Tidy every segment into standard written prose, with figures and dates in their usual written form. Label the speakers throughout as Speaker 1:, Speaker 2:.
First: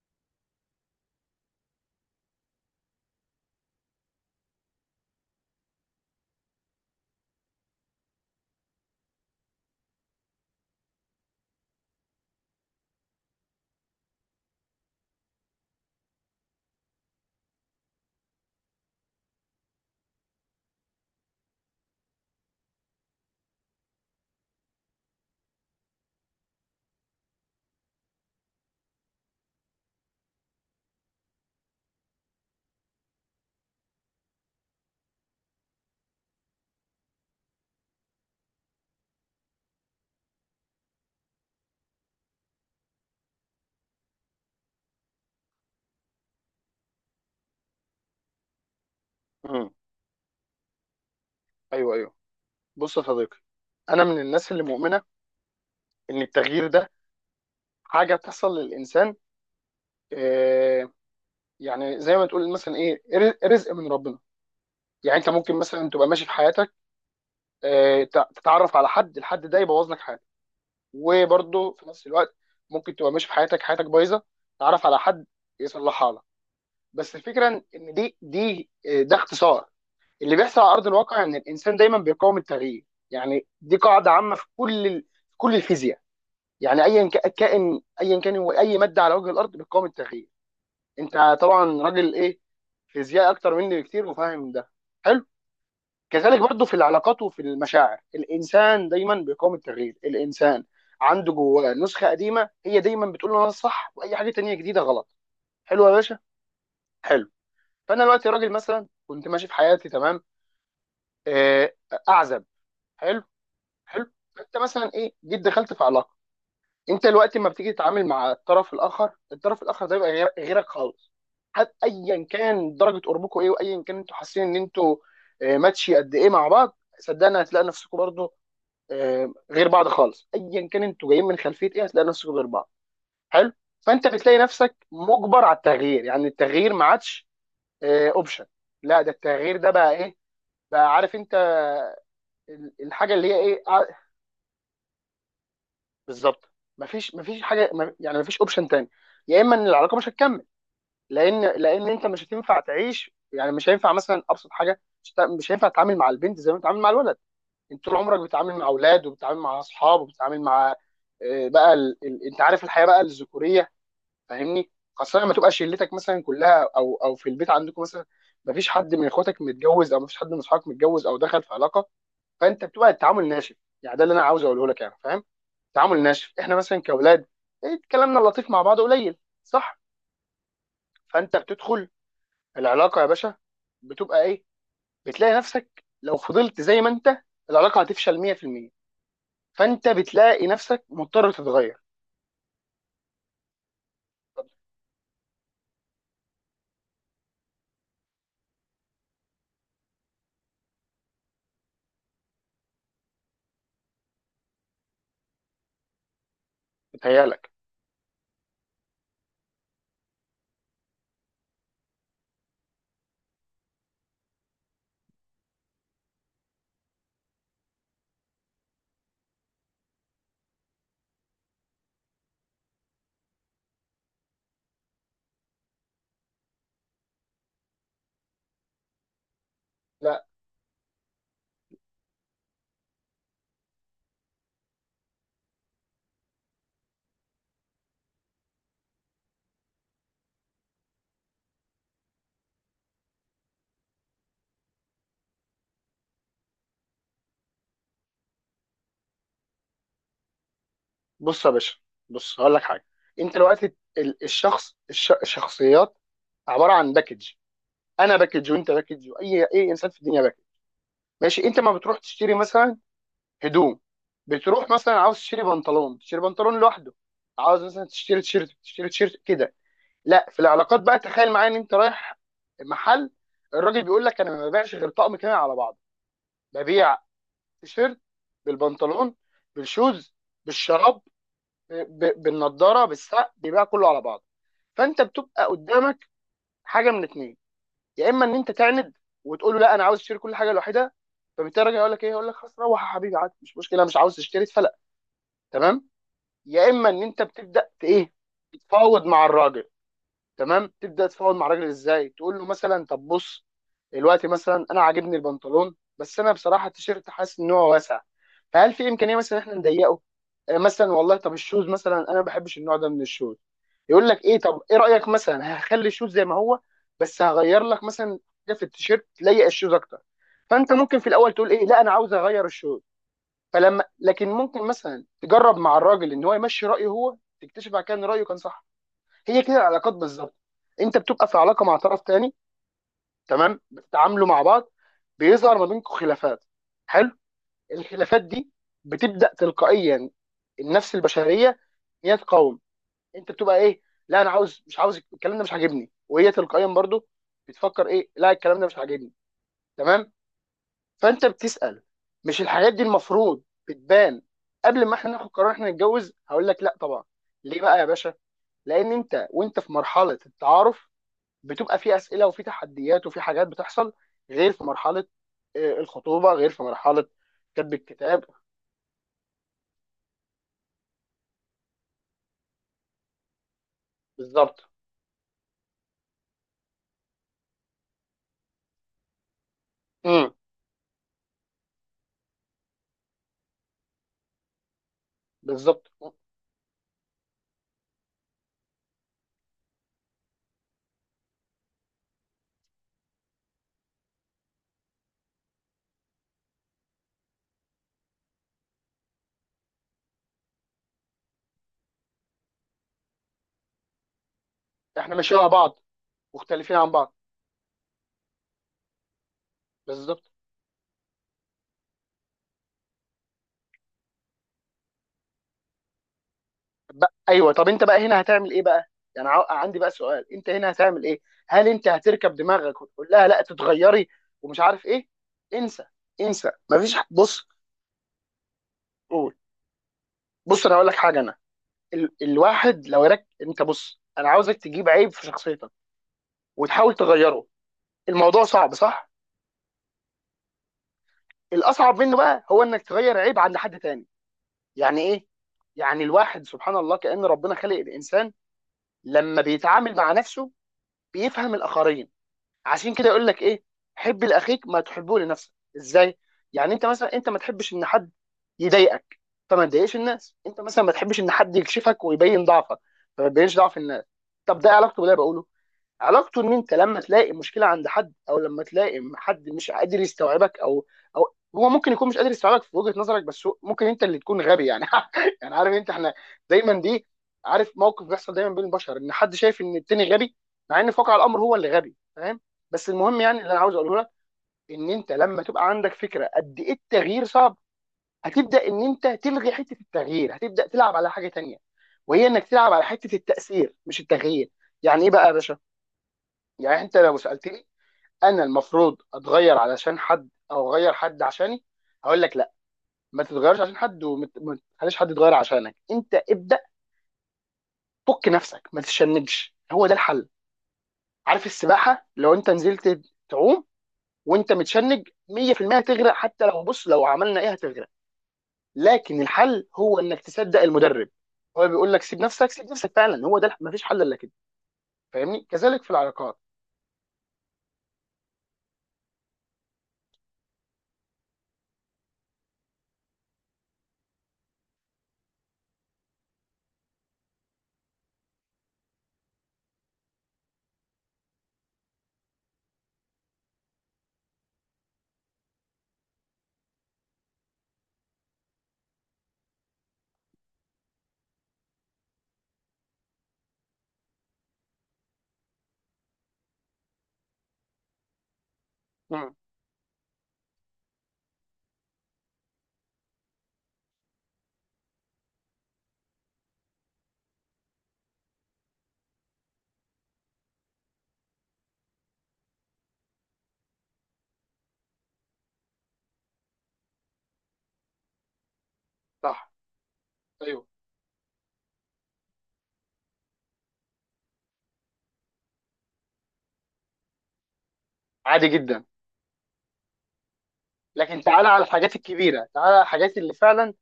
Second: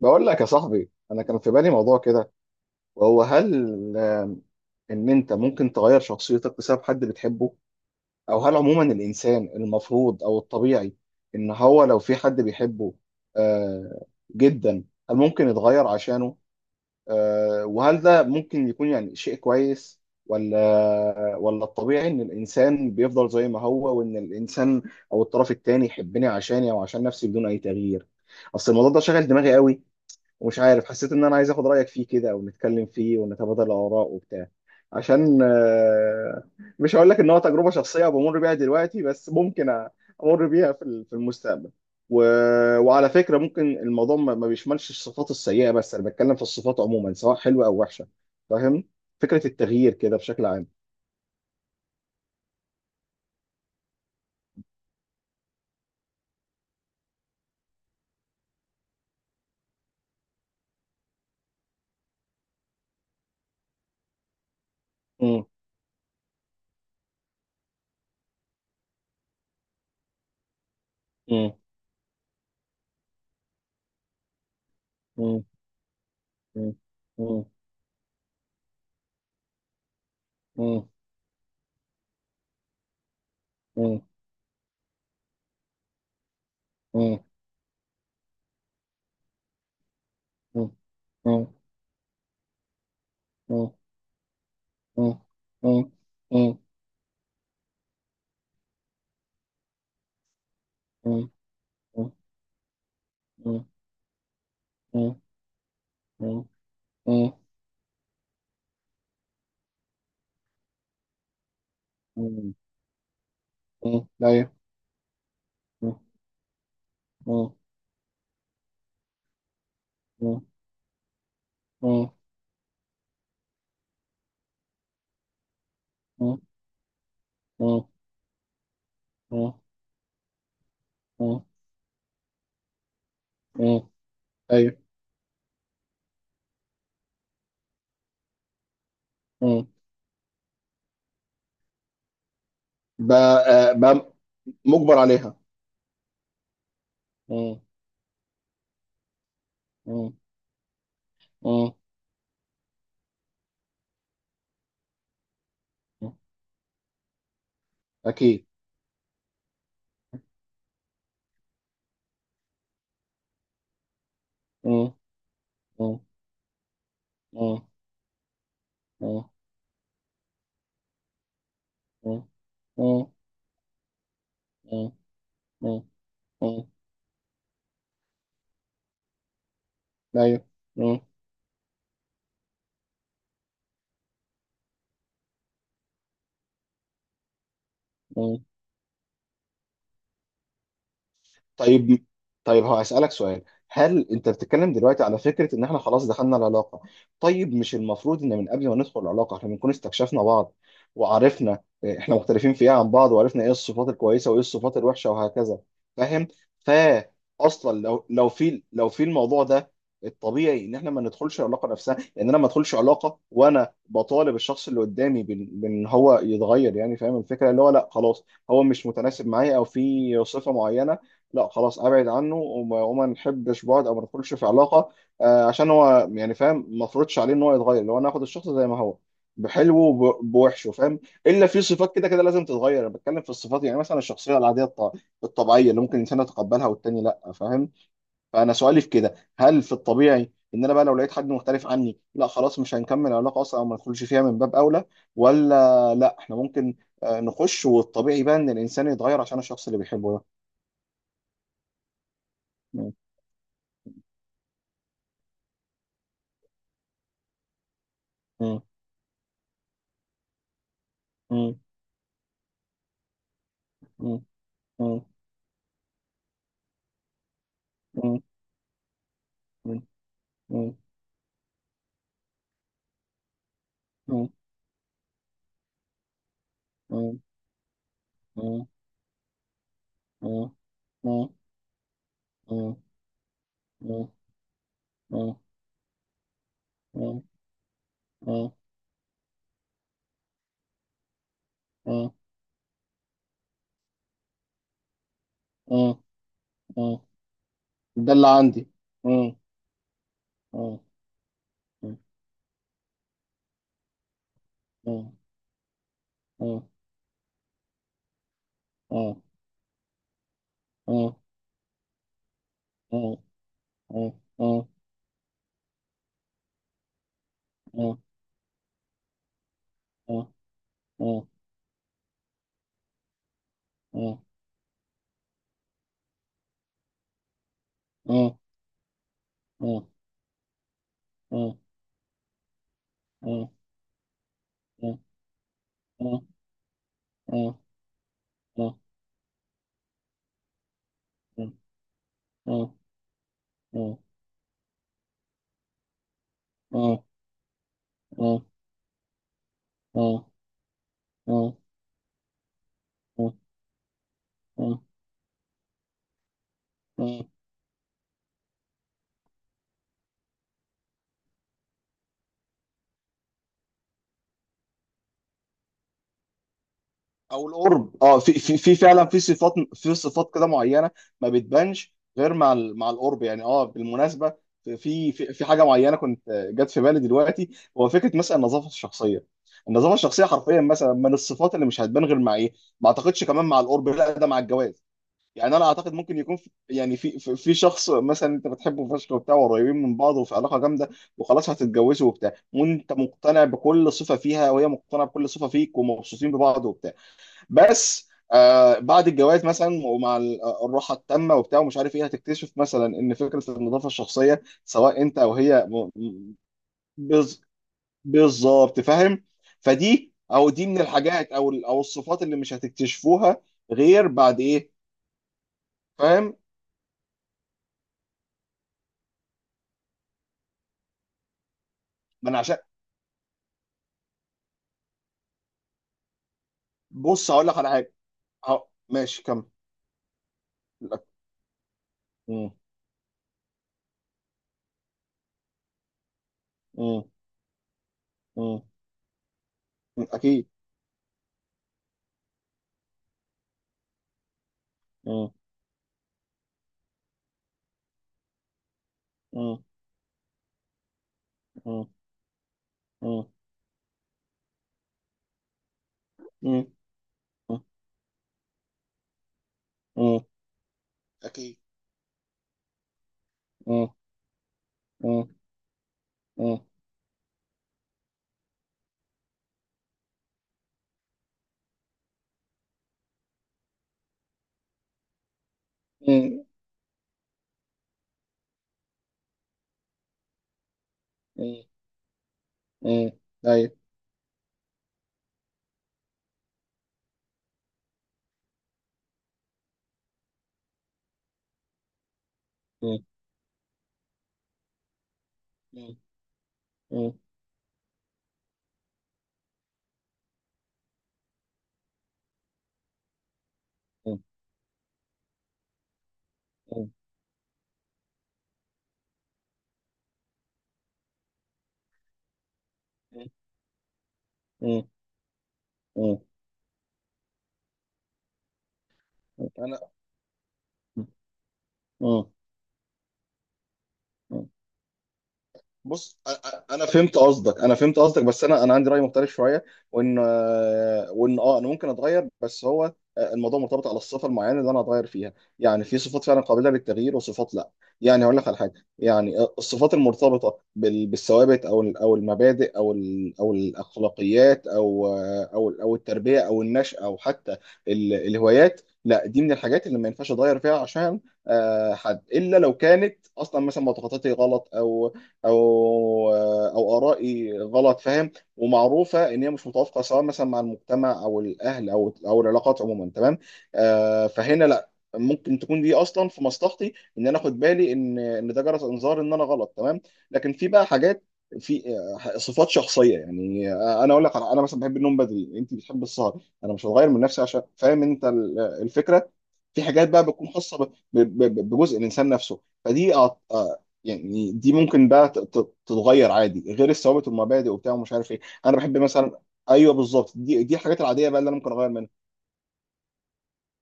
Speaker 1: بقول لك يا صاحبي، انا كان في بالي موضوع كده، وهو هل ان انت ممكن تغير شخصيتك بسبب حد بتحبه؟ او هل عموما الانسان المفروض او الطبيعي ان هو لو في حد بيحبه آه جدا، هل ممكن يتغير عشانه؟ وهل ده ممكن يكون يعني شيء كويس، ولا الطبيعي ان الانسان بيفضل زي ما هو، وان الانسان او الطرف التاني يحبني عشاني او عشان نفسي بدون اي تغيير؟ اصل الموضوع ده شغل دماغي قوي، ومش عارف، حسيت ان انا عايز اخد رايك فيه كده ونتكلم فيه ونتبادل الاراء وبتاع، عشان مش هقول لك ان هو تجربه شخصيه بمر بيها دلوقتي، بس ممكن امر بيها في في المستقبل و... وعلى فكره، ممكن الموضوع ما بيشملش الصفات السيئه، بس انا بتكلم في الصفات عموما سواء حلوه او وحشه، فاهم؟ فكره
Speaker 2: امم
Speaker 1: التغيير كده بشكل عام.
Speaker 2: ايوه، ايوه، بص يا صديقي. انا من الناس اللي مؤمنه ان التغيير ده حاجه بتحصل للانسان. آه يعني زي ما تقول مثلا ايه رزق من ربنا. يعني انت
Speaker 1: مم.
Speaker 2: ممكن مثلا تبقى ماشي في حياتك، تتعرف على حد، الحد ده يبوظ لك حياتك.
Speaker 1: مم.
Speaker 2: وبرضه في نفس الوقت ممكن تبقى ماشي في حياتك، حياتك بايظه، تتعرف على حد
Speaker 1: مم.
Speaker 2: يصلحها لك.
Speaker 1: مم.
Speaker 2: بس
Speaker 1: مم.
Speaker 2: الفكره ان دي دي آه، ده اختصار اللي بيحصل على ارض
Speaker 1: مم.
Speaker 2: الواقع، ان الانسان دايما بيقاوم التغيير. يعني دي
Speaker 1: مم.
Speaker 2: قاعده عامه في كل كل الفيزياء. يعني ايا
Speaker 1: مم.
Speaker 2: كائن، ايا كان هو، اي ماده على وجه الارض بتقاوم التغيير.
Speaker 1: مم.
Speaker 2: انت
Speaker 1: مم.
Speaker 2: طبعا راجل ايه، فيزياء اكتر
Speaker 1: مم.
Speaker 2: مني بكتير، وفاهم ده.
Speaker 1: مم.
Speaker 2: حلو.
Speaker 1: مم.
Speaker 2: كذلك برضو في العلاقات وفي المشاعر الانسان دايما بيقاوم التغيير. الانسان
Speaker 1: مم.
Speaker 2: عنده جواه نسخه قديمه هي دايما بتقول له انا
Speaker 1: مم.
Speaker 2: الصح، واي حاجه تانية جديده غلط.
Speaker 1: مم.
Speaker 2: حلو يا باشا،
Speaker 1: مم.
Speaker 2: حلو.
Speaker 1: مم.
Speaker 2: فانا دلوقتي راجل مثلا كنت ماشي في حياتي تمام، آه، اعزب.
Speaker 1: مم.
Speaker 2: حلو،
Speaker 1: مم.
Speaker 2: حلو.
Speaker 1: أيوه.
Speaker 2: فانت مثلا ايه جيت دخلت في
Speaker 1: مم.
Speaker 2: علاقه. انت دلوقتي لما
Speaker 1: مم.
Speaker 2: بتيجي تتعامل مع الطرف الاخر، الطرف الاخر ده يبقى
Speaker 1: مم.
Speaker 2: غيرك خالص. حتى
Speaker 1: مم.
Speaker 2: ايا كان درجه قربكم ايه، وايا كان انتوا حاسين ان انتوا ماتشي قد ايه
Speaker 1: مم.
Speaker 2: مع بعض، صدقني هتلاقي
Speaker 1: مم.
Speaker 2: نفسكم برضه
Speaker 1: مم.
Speaker 2: غير بعض خالص. ايا كان انتوا جايين من
Speaker 1: مم.
Speaker 2: خلفيه ايه، هتلاقي نفسكم غير بعض. حلو.
Speaker 1: مم.
Speaker 2: فانت بتلاقي
Speaker 1: أيوه.
Speaker 2: نفسك مجبر على التغيير. يعني التغيير ما عادش اوبشن، لا، ده التغيير
Speaker 1: مم.
Speaker 2: ده بقى ايه، بقى عارف انت الحاجه اللي هي
Speaker 1: بقى
Speaker 2: ايه
Speaker 1: آه، بقى مجبر عليها.
Speaker 2: بالظبط. مفيش
Speaker 1: مم.
Speaker 2: حاجه يعني مفيش اوبشن تاني. يا اما ان العلاقه مش
Speaker 1: مم.
Speaker 2: هتكمل، لان
Speaker 1: مم.
Speaker 2: لان انت مش هتنفع تعيش. يعني مش هينفع مثلا ابسط حاجه مش هينفع تتعامل مع
Speaker 1: مم.
Speaker 2: البنت زي ما بتتعامل مع الولد. انت طول عمرك
Speaker 1: أكيد.
Speaker 2: بتتعامل مع اولاد، وبتتعامل مع اصحاب، وبتتعامل مع انت عارف الحياه بقى الذكوريه. فاهمني،
Speaker 1: مم.
Speaker 2: خاصه لما تبقى شلتك
Speaker 1: مم.
Speaker 2: مثلا كلها، او او في البيت
Speaker 1: مم.
Speaker 2: عندكم مثلا ما فيش حد من
Speaker 1: مم.
Speaker 2: اخواتك متجوز، او ما فيش حد من اصحابك متجوز او دخل في علاقه.
Speaker 1: مم.
Speaker 2: فانت بتبقى
Speaker 1: مم.
Speaker 2: التعامل ناشف. يعني ده اللي انا عاوز اقوله لك، يعني فاهم،
Speaker 1: مم.
Speaker 2: تعامل ناشف. احنا
Speaker 1: مم.
Speaker 2: مثلا كاولاد كلامنا اللطيف مع بعض قليل، صح؟
Speaker 1: أيوه.
Speaker 2: فانت بتدخل العلاقه يا باشا، بتبقى ايه، بتلاقي نفسك لو فضلت زي ما انت العلاقه هتفشل 100%. فانت بتلاقي نفسك مضطر تتغير.
Speaker 1: طيب. طيب، هو هسألك سؤال: هل انت بتتكلم دلوقتي على فكرة ان احنا خلاص دخلنا العلاقة؟ طيب مش المفروض ان من قبل ما ندخل العلاقة احنا بنكون استكشفنا بعض، وعرفنا احنا مختلفين في ايه عن بعض، وعرفنا ايه الصفات الكويسة وايه الصفات الوحشة وهكذا؟ فاهم؟ فا
Speaker 2: بتهيألك.
Speaker 1: اصلا لو في الموضوع ده، الطبيعي ان احنا ما ندخلش العلاقة نفسها، لان انا ما ادخلش علاقة وانا بطالب الشخص اللي قدامي بإن هو يتغير، يعني فاهم الفكرة؟ اللي هو لا خلاص، هو مش متناسب معايا او في صفة معينة، لا خلاص ابعد عنه، وما نحبش بعض او ما ندخلش في علاقه، عشان هو يعني فاهم، ما افرضش عليه ان هو يتغير. لو انا اخد الشخص زي ما هو بحلوه
Speaker 2: لا.
Speaker 1: بوحشه، فاهم؟ الا في صفات كده كده لازم تتغير. انا بتكلم في الصفات، يعني مثلا الشخصيه العاديه الطبيعيه اللي ممكن الانسان يتقبلها، والتاني لا، فاهم؟ فانا سؤالي في كده: هل في الطبيعي ان انا بقى لو لقيت حد مختلف عني، لا خلاص مش هنكمل علاقه اصلا او ما ندخلش فيها من باب اولى؟ ولا لا، احنا ممكن نخش، والطبيعي بقى ان الانسان يتغير عشان الشخص اللي بيحبه ده؟
Speaker 2: بص يا باشا، بص هقول لك حاجه. انت دلوقتي الشخص الشخصيات عباره عن باكج. انا باكج،
Speaker 1: مم.
Speaker 2: وانت باكج، واي اي انسان في الدنيا باكج. ماشي؟
Speaker 1: مم.
Speaker 2: انت ما بتروح تشتري مثلا هدوم،
Speaker 1: مم.
Speaker 2: بتروح مثلا
Speaker 1: مم.
Speaker 2: عاوز تشتري بنطلون تشتري بنطلون لوحده، عاوز مثلا تشتري
Speaker 1: مم.
Speaker 2: تيشيرت تشتري تيشيرت كده.
Speaker 1: مم.
Speaker 2: لا، في
Speaker 1: مم.
Speaker 2: العلاقات بقى تخيل معايا ان انت رايح محل، الراجل بيقول لك
Speaker 1: مم.
Speaker 2: انا ما ببيعش غير طقم كامل على بعضه. ببيع
Speaker 1: مم.
Speaker 2: تيشيرت
Speaker 1: مم.
Speaker 2: بالبنطلون، بالشوز،
Speaker 1: مم.
Speaker 2: بالشراب،
Speaker 1: مم. مم. مم.
Speaker 2: بالنضاره، بالساعه، بيبيع كله على بعضه. فانت
Speaker 1: مم. مم.
Speaker 2: بتبقى قدامك حاجه من اتنين. يا اما ان انت تعند وتقول له لا انا عاوز اشتري كل حاجه لوحدها، فبالتالي الراجل يقول لك ايه، يقول لك خلاص روح يا حبيبي، عادي، مش مشكله، مش عاوز تشتري اتفلق، تمام.
Speaker 1: مم. مم.
Speaker 2: يا اما
Speaker 1: مم.
Speaker 2: ان انت بتبدا ت-
Speaker 1: مم. ده
Speaker 2: ايه
Speaker 1: اللي عندي.
Speaker 2: تتفاوض مع
Speaker 1: مم.
Speaker 2: الراجل. تمام.
Speaker 1: مم.
Speaker 2: تبدا تفاوض مع الراجل
Speaker 1: مم.
Speaker 2: ازاي؟ تقول له مثلا طب بص، دلوقتي مثلا انا
Speaker 1: مم.
Speaker 2: عاجبني البنطلون، بس انا بصراحه
Speaker 1: مم.
Speaker 2: التيشيرت حاسس ان هو واسع، فهل في امكانيه
Speaker 1: مم.
Speaker 2: مثلا احنا نضيقه؟ مثلا والله
Speaker 1: مم.
Speaker 2: طب الشوز مثلا انا ما بحبش النوع ده
Speaker 1: مم.
Speaker 2: من
Speaker 1: مم.
Speaker 2: الشوز. يقول لك ايه،
Speaker 1: مم.
Speaker 2: طب
Speaker 1: مم.
Speaker 2: ايه رايك مثلا هخلي الشوز زي ما هو، بس هغير لك مثلا حاجه في التيشيرت تليق الشوز اكتر.
Speaker 1: مم.
Speaker 2: فانت ممكن في الاول تقول ايه لا انا عاوز اغير الشوز، فلما
Speaker 1: مم. مم.
Speaker 2: لكن ممكن مثلا تجرب مع الراجل ان هو يمشي رايه هو، تكتشف بعد كده ان
Speaker 1: مم.
Speaker 2: رايه كان
Speaker 1: مم.
Speaker 2: صح. هي كده
Speaker 1: مم.
Speaker 2: العلاقات بالظبط. انت بتبقى في علاقه مع طرف تاني،
Speaker 1: مم.
Speaker 2: تمام، بتتعاملوا مع بعض، بيظهر ما بينكم
Speaker 1: مم. مم.
Speaker 2: خلافات. حلو.
Speaker 1: مم. مم. مم.
Speaker 2: الخلافات دي بتبدا تلقائيا، النفس البشريه
Speaker 1: مم.
Speaker 2: ان هي
Speaker 1: مم.
Speaker 2: تقاوم،
Speaker 1: مم.
Speaker 2: انت بتبقى ايه، لا انا عاوز، مش عاوز الكلام ده، مش عاجبني، وهي تلقائيا برضو بتفكر ايه، لا الكلام ده مش عاجبني. تمام. فانت بتسال، مش الحاجات دي المفروض بتبان
Speaker 1: مم. مم. مم. مم.
Speaker 2: قبل ما احنا ناخد قرار احنا نتجوز؟ هقول لك لا طبعا.
Speaker 1: مم.
Speaker 2: ليه بقى يا باشا؟ لان انت وانت في مرحله التعارف بتبقى في اسئله وفي تحديات وفي حاجات بتحصل، غير في مرحله الخطوبه، غير في مرحله
Speaker 1: او
Speaker 2: كتب
Speaker 1: القرب،
Speaker 2: الكتاب.
Speaker 1: في فعلا في صفات كده معينه، ما بتبانش غير مع القرب، يعني بالمناسبه،
Speaker 2: بالظبط.
Speaker 1: في في حاجه معينه كنت جت في بالي دلوقتي، هو فكره مثلا النظافه الشخصيه. النظافه الشخصيه
Speaker 2: امم
Speaker 1: حرفيا مثلا من الصفات اللي مش هتبان غير مع ايه؟ ما اعتقدش كمان مع القرب، لا ده مع الجواز. يعني انا
Speaker 2: بالظبط،
Speaker 1: اعتقد ممكن يكون في، يعني في شخص مثلا انت بتحبه فشخ وبتاع وقريبين من بعض وفي علاقه جامده، وخلاص هتتجوزوا وبتاع، وانت مقتنع بكل صفه فيها وهي مقتنعه بكل صفه فيك ومبسوطين ببعض وبتاع، بس آه بعد الجواز مثلا ومع الراحه التامه وبتاع ومش عارف ايه، هتكتشف مثلا ان فكره النظافه الشخصيه سواء
Speaker 2: احنا
Speaker 1: انت او
Speaker 2: ماشيين مع
Speaker 1: هي
Speaker 2: بعض مختلفين عن بعض.
Speaker 1: بز- بالظبط، فاهم؟ فدي
Speaker 2: بالظبط.
Speaker 1: او دي من الحاجات او او الصفات اللي مش هتكتشفوها غير بعد ايه؟ فاهم؟
Speaker 2: ايوه، طب انت بقى هنا هتعمل ايه بقى؟ يعني عندي بقى سؤال. انت هنا هتعمل ايه؟ هل انت
Speaker 1: ما
Speaker 2: هتركب
Speaker 1: انا عشان،
Speaker 2: دماغك وتقول لها لا تتغيري، ومش عارف ايه؟ انسى، انسى، مفيش
Speaker 1: بص
Speaker 2: بص.
Speaker 1: هقول لك على حاجه. ماشي،
Speaker 2: قول.
Speaker 1: كمل.
Speaker 2: بص انا هقول لك
Speaker 1: لأ.
Speaker 2: حاجه. انا ال...
Speaker 1: مم.
Speaker 2: الواحد لو رك انت بص انا عاوزك تجيب عيب في شخصيتك وتحاول
Speaker 1: مم.
Speaker 2: تغيره. الموضوع
Speaker 1: مم.
Speaker 2: صعب، صح؟
Speaker 1: اكيد.
Speaker 2: الاصعب منه بقى هو انك تغير عيب عند حد تاني. يعني ايه؟
Speaker 1: مم.
Speaker 2: يعني الواحد سبحان الله كأن ربنا خلق الانسان لما
Speaker 1: مم.
Speaker 2: بيتعامل مع نفسه بيفهم
Speaker 1: مم.
Speaker 2: الاخرين. عشان كده
Speaker 1: مم.
Speaker 2: يقول لك ايه، حب لاخيك ما تحبه لنفسك. ازاي؟
Speaker 1: مم.
Speaker 2: يعني انت مثلا انت ما تحبش ان حد يضايقك فما تضايقش
Speaker 1: مم.
Speaker 2: الناس، انت مثلا ما تحبش ان حد
Speaker 1: اكيد.
Speaker 2: يكشفك ويبين ضعفك فما تبينش ضعف
Speaker 1: مم.
Speaker 2: الناس. طب ده إيه علاقته باللي أنا
Speaker 1: مم.
Speaker 2: بقوله؟ علاقته ان انت لما تلاقي مشكله عند حد، او لما تلاقي حد مش قادر يستوعبك، او او هو ممكن يكون مش قادر يستوعبك في وجهه نظرك، بس ممكن انت اللي تكون غبي. يعني يعني عارف انت، احنا
Speaker 1: مم.
Speaker 2: دايما عارف موقف بيحصل دايما بين البشر ان حد شايف ان التاني غبي، مع ان في واقع الامر هو
Speaker 1: مم.
Speaker 2: اللي غبي، فاهم؟ بس
Speaker 1: مم.
Speaker 2: المهم يعني اللي انا عاوز
Speaker 1: ايوه.
Speaker 2: اقوله لك، ان انت لما تبقى عندك فكره قد ايه التغيير صعب، هتبدا ان انت تلغي حته التغيير، هتبدا تلعب على حاجه تانيه، وهي انك تلعب على
Speaker 1: مم.
Speaker 2: حته التاثير مش التغيير. يعني ايه بقى يا باشا؟
Speaker 1: مم.
Speaker 2: يعني انت
Speaker 1: مم.
Speaker 2: لو سالتني انا المفروض اتغير علشان حد او اغير حد عشاني، هقول لك لا. ما تتغيرش عشان حد،
Speaker 1: مم.
Speaker 2: وما ما تخليش حد يتغير عشانك انت ابدا. فك نفسك، ما تتشنجش، هو ده الحل. عارف السباحه لو انت نزلت
Speaker 1: مم.
Speaker 2: تعوم وانت
Speaker 1: مم.
Speaker 2: متشنج 100% هتغرق، حتى لو بص لو عملنا ايه هتغرق. لكن
Speaker 1: مم.
Speaker 2: الحل
Speaker 1: انا.
Speaker 2: هو انك تصدق المدرب. هو بيقول لك سيب
Speaker 1: مم.
Speaker 2: نفسك، سيب نفسك فعلا، هو ده، ما فيش حل الا كده.
Speaker 1: مم.
Speaker 2: فاهمني؟ كذلك في
Speaker 1: بص
Speaker 2: العلاقات.
Speaker 1: انا فهمت قصدك، انا فهمت قصدك، بس انا عندي راي مختلف شويه، وان انا ممكن اتغير، بس هو الموضوع مرتبط على الصفه المعينه اللي انا اتغير فيها. يعني في صفات فعلا قابله للتغيير وصفات لا. يعني هقول لك على حاجه: يعني الصفات المرتبطه بالثوابت، او او المبادئ، او او الاخلاقيات، او او او التربيه او النشأة، او حتى الهوايات، لا دي من الحاجات اللي ما ينفعش اتغير فيها عشان حد، الا لو كانت اصلا مثلا معتقداتي غلط، او او ارائي غلط، فاهم؟
Speaker 2: امم
Speaker 1: ومعروفه ان هي مش متوافقه سواء مثلا مع المجتمع او الاهل او العلاقات عموما، تمام. فهنا لا، ممكن تكون دي اصلا في مصلحتي، ان انا اخد بالي ان ده جرس انذار ان انا غلط، تمام. لكن في بقى حاجات، في صفات شخصيه، يعني انا اقول لك انا مثلا بحب النوم بدري، انت بتحب السهر، انا مش هتغير من نفسي عشان، فاهم انت الفكره؟
Speaker 2: صح،
Speaker 1: في حاجات بقى بتكون
Speaker 2: ايوه،
Speaker 1: خاصه بجزء الانسان نفسه، فدي يعني دي ممكن بقى تتغير عادي، غير الثوابت والمبادئ وبتاع ومش عارف ايه.
Speaker 2: عادي
Speaker 1: انا
Speaker 2: جدا.
Speaker 1: بحب مثلا. ايوه، بالظبط، دي الحاجات
Speaker 2: لكن
Speaker 1: العاديه بقى
Speaker 2: تعالى
Speaker 1: اللي انا
Speaker 2: على
Speaker 1: ممكن اغير
Speaker 2: الحاجات
Speaker 1: منها.
Speaker 2: الكبيره، تعالى على الحاجات اللي فعلا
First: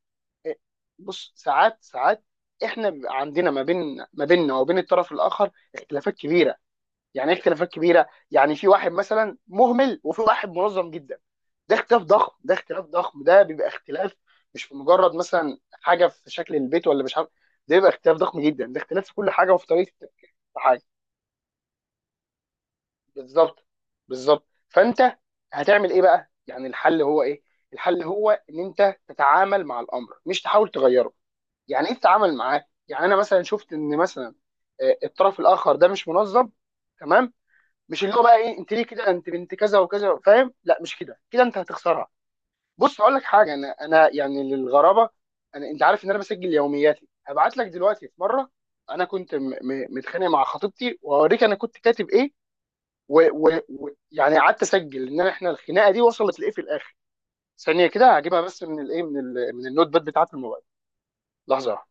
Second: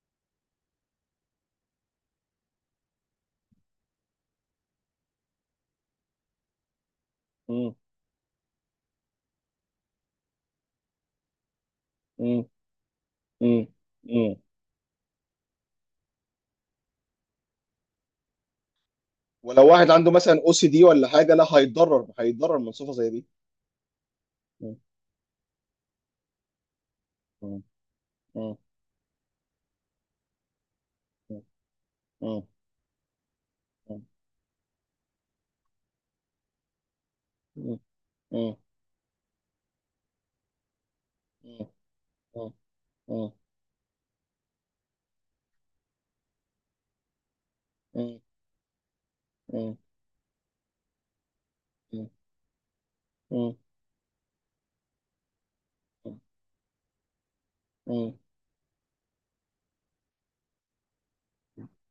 Speaker 2: إيه، بص ساعات، ساعات احنا بيبقى عندنا ما بين ما بيننا وبين الطرف الاخر اختلافات كبيره. يعني ايه اختلافات
Speaker 1: مم.
Speaker 2: كبيره؟ يعني في واحد مثلا مهمل وفي واحد منظم جدا. ده اختلاف ضخم،
Speaker 1: مم.
Speaker 2: ده اختلاف ضخم، ده
Speaker 1: مم.
Speaker 2: بيبقى اختلاف،
Speaker 1: مم.
Speaker 2: مش في مجرد مثلا حاجه في شكل البيت ولا مش عارف. ده بيبقى اختلاف ضخم جدا، ده اختلاف في كل حاجه وفي
Speaker 1: ولو
Speaker 2: طريقه
Speaker 1: واحد عنده
Speaker 2: التفكير
Speaker 1: مثلا او
Speaker 2: في
Speaker 1: سي
Speaker 2: حاجه.
Speaker 1: دي ولا حاجه، لا هيتضرر، هيتضرر من صفه زي دي.
Speaker 2: بالظبط. بالظبط.
Speaker 1: مم.
Speaker 2: فانت هتعمل ايه بقى؟ يعني الحل هو ايه؟
Speaker 1: مم.
Speaker 2: الحل هو
Speaker 1: مم.
Speaker 2: ان انت تتعامل مع الامر، مش تحاول تغيره. يعني ايه تتعامل
Speaker 1: مم.
Speaker 2: معاه؟ يعني انا مثلا شفت ان
Speaker 1: مم.
Speaker 2: مثلا الطرف الاخر ده مش منظم. تمام.
Speaker 1: مم.
Speaker 2: مش اللي هو بقى
Speaker 1: مم.
Speaker 2: ايه انت ليه كده انت بنت كذا وكذا، فاهم؟ لا، مش كده، كده انت
Speaker 1: مم.
Speaker 2: هتخسرها. بص اقول لك
Speaker 1: مم.
Speaker 2: حاجه، انا يعني للغرابه، انت عارف ان انا بسجل يومياتي. هبعت لك دلوقتي في
Speaker 1: مم.
Speaker 2: مره انا كنت
Speaker 1: مم.
Speaker 2: متخانق مع خطيبتي، وهوريك انا كنت كاتب
Speaker 1: مم.
Speaker 2: ايه،
Speaker 1: مم.
Speaker 2: ويعني قعدت اسجل ان احنا الخناقه دي وصلت لايه في الاخر. ثانيه
Speaker 1: مم.
Speaker 2: كده هجيبها، بس من الايه، من النوت باد بتاعت الموبايل. لحظه.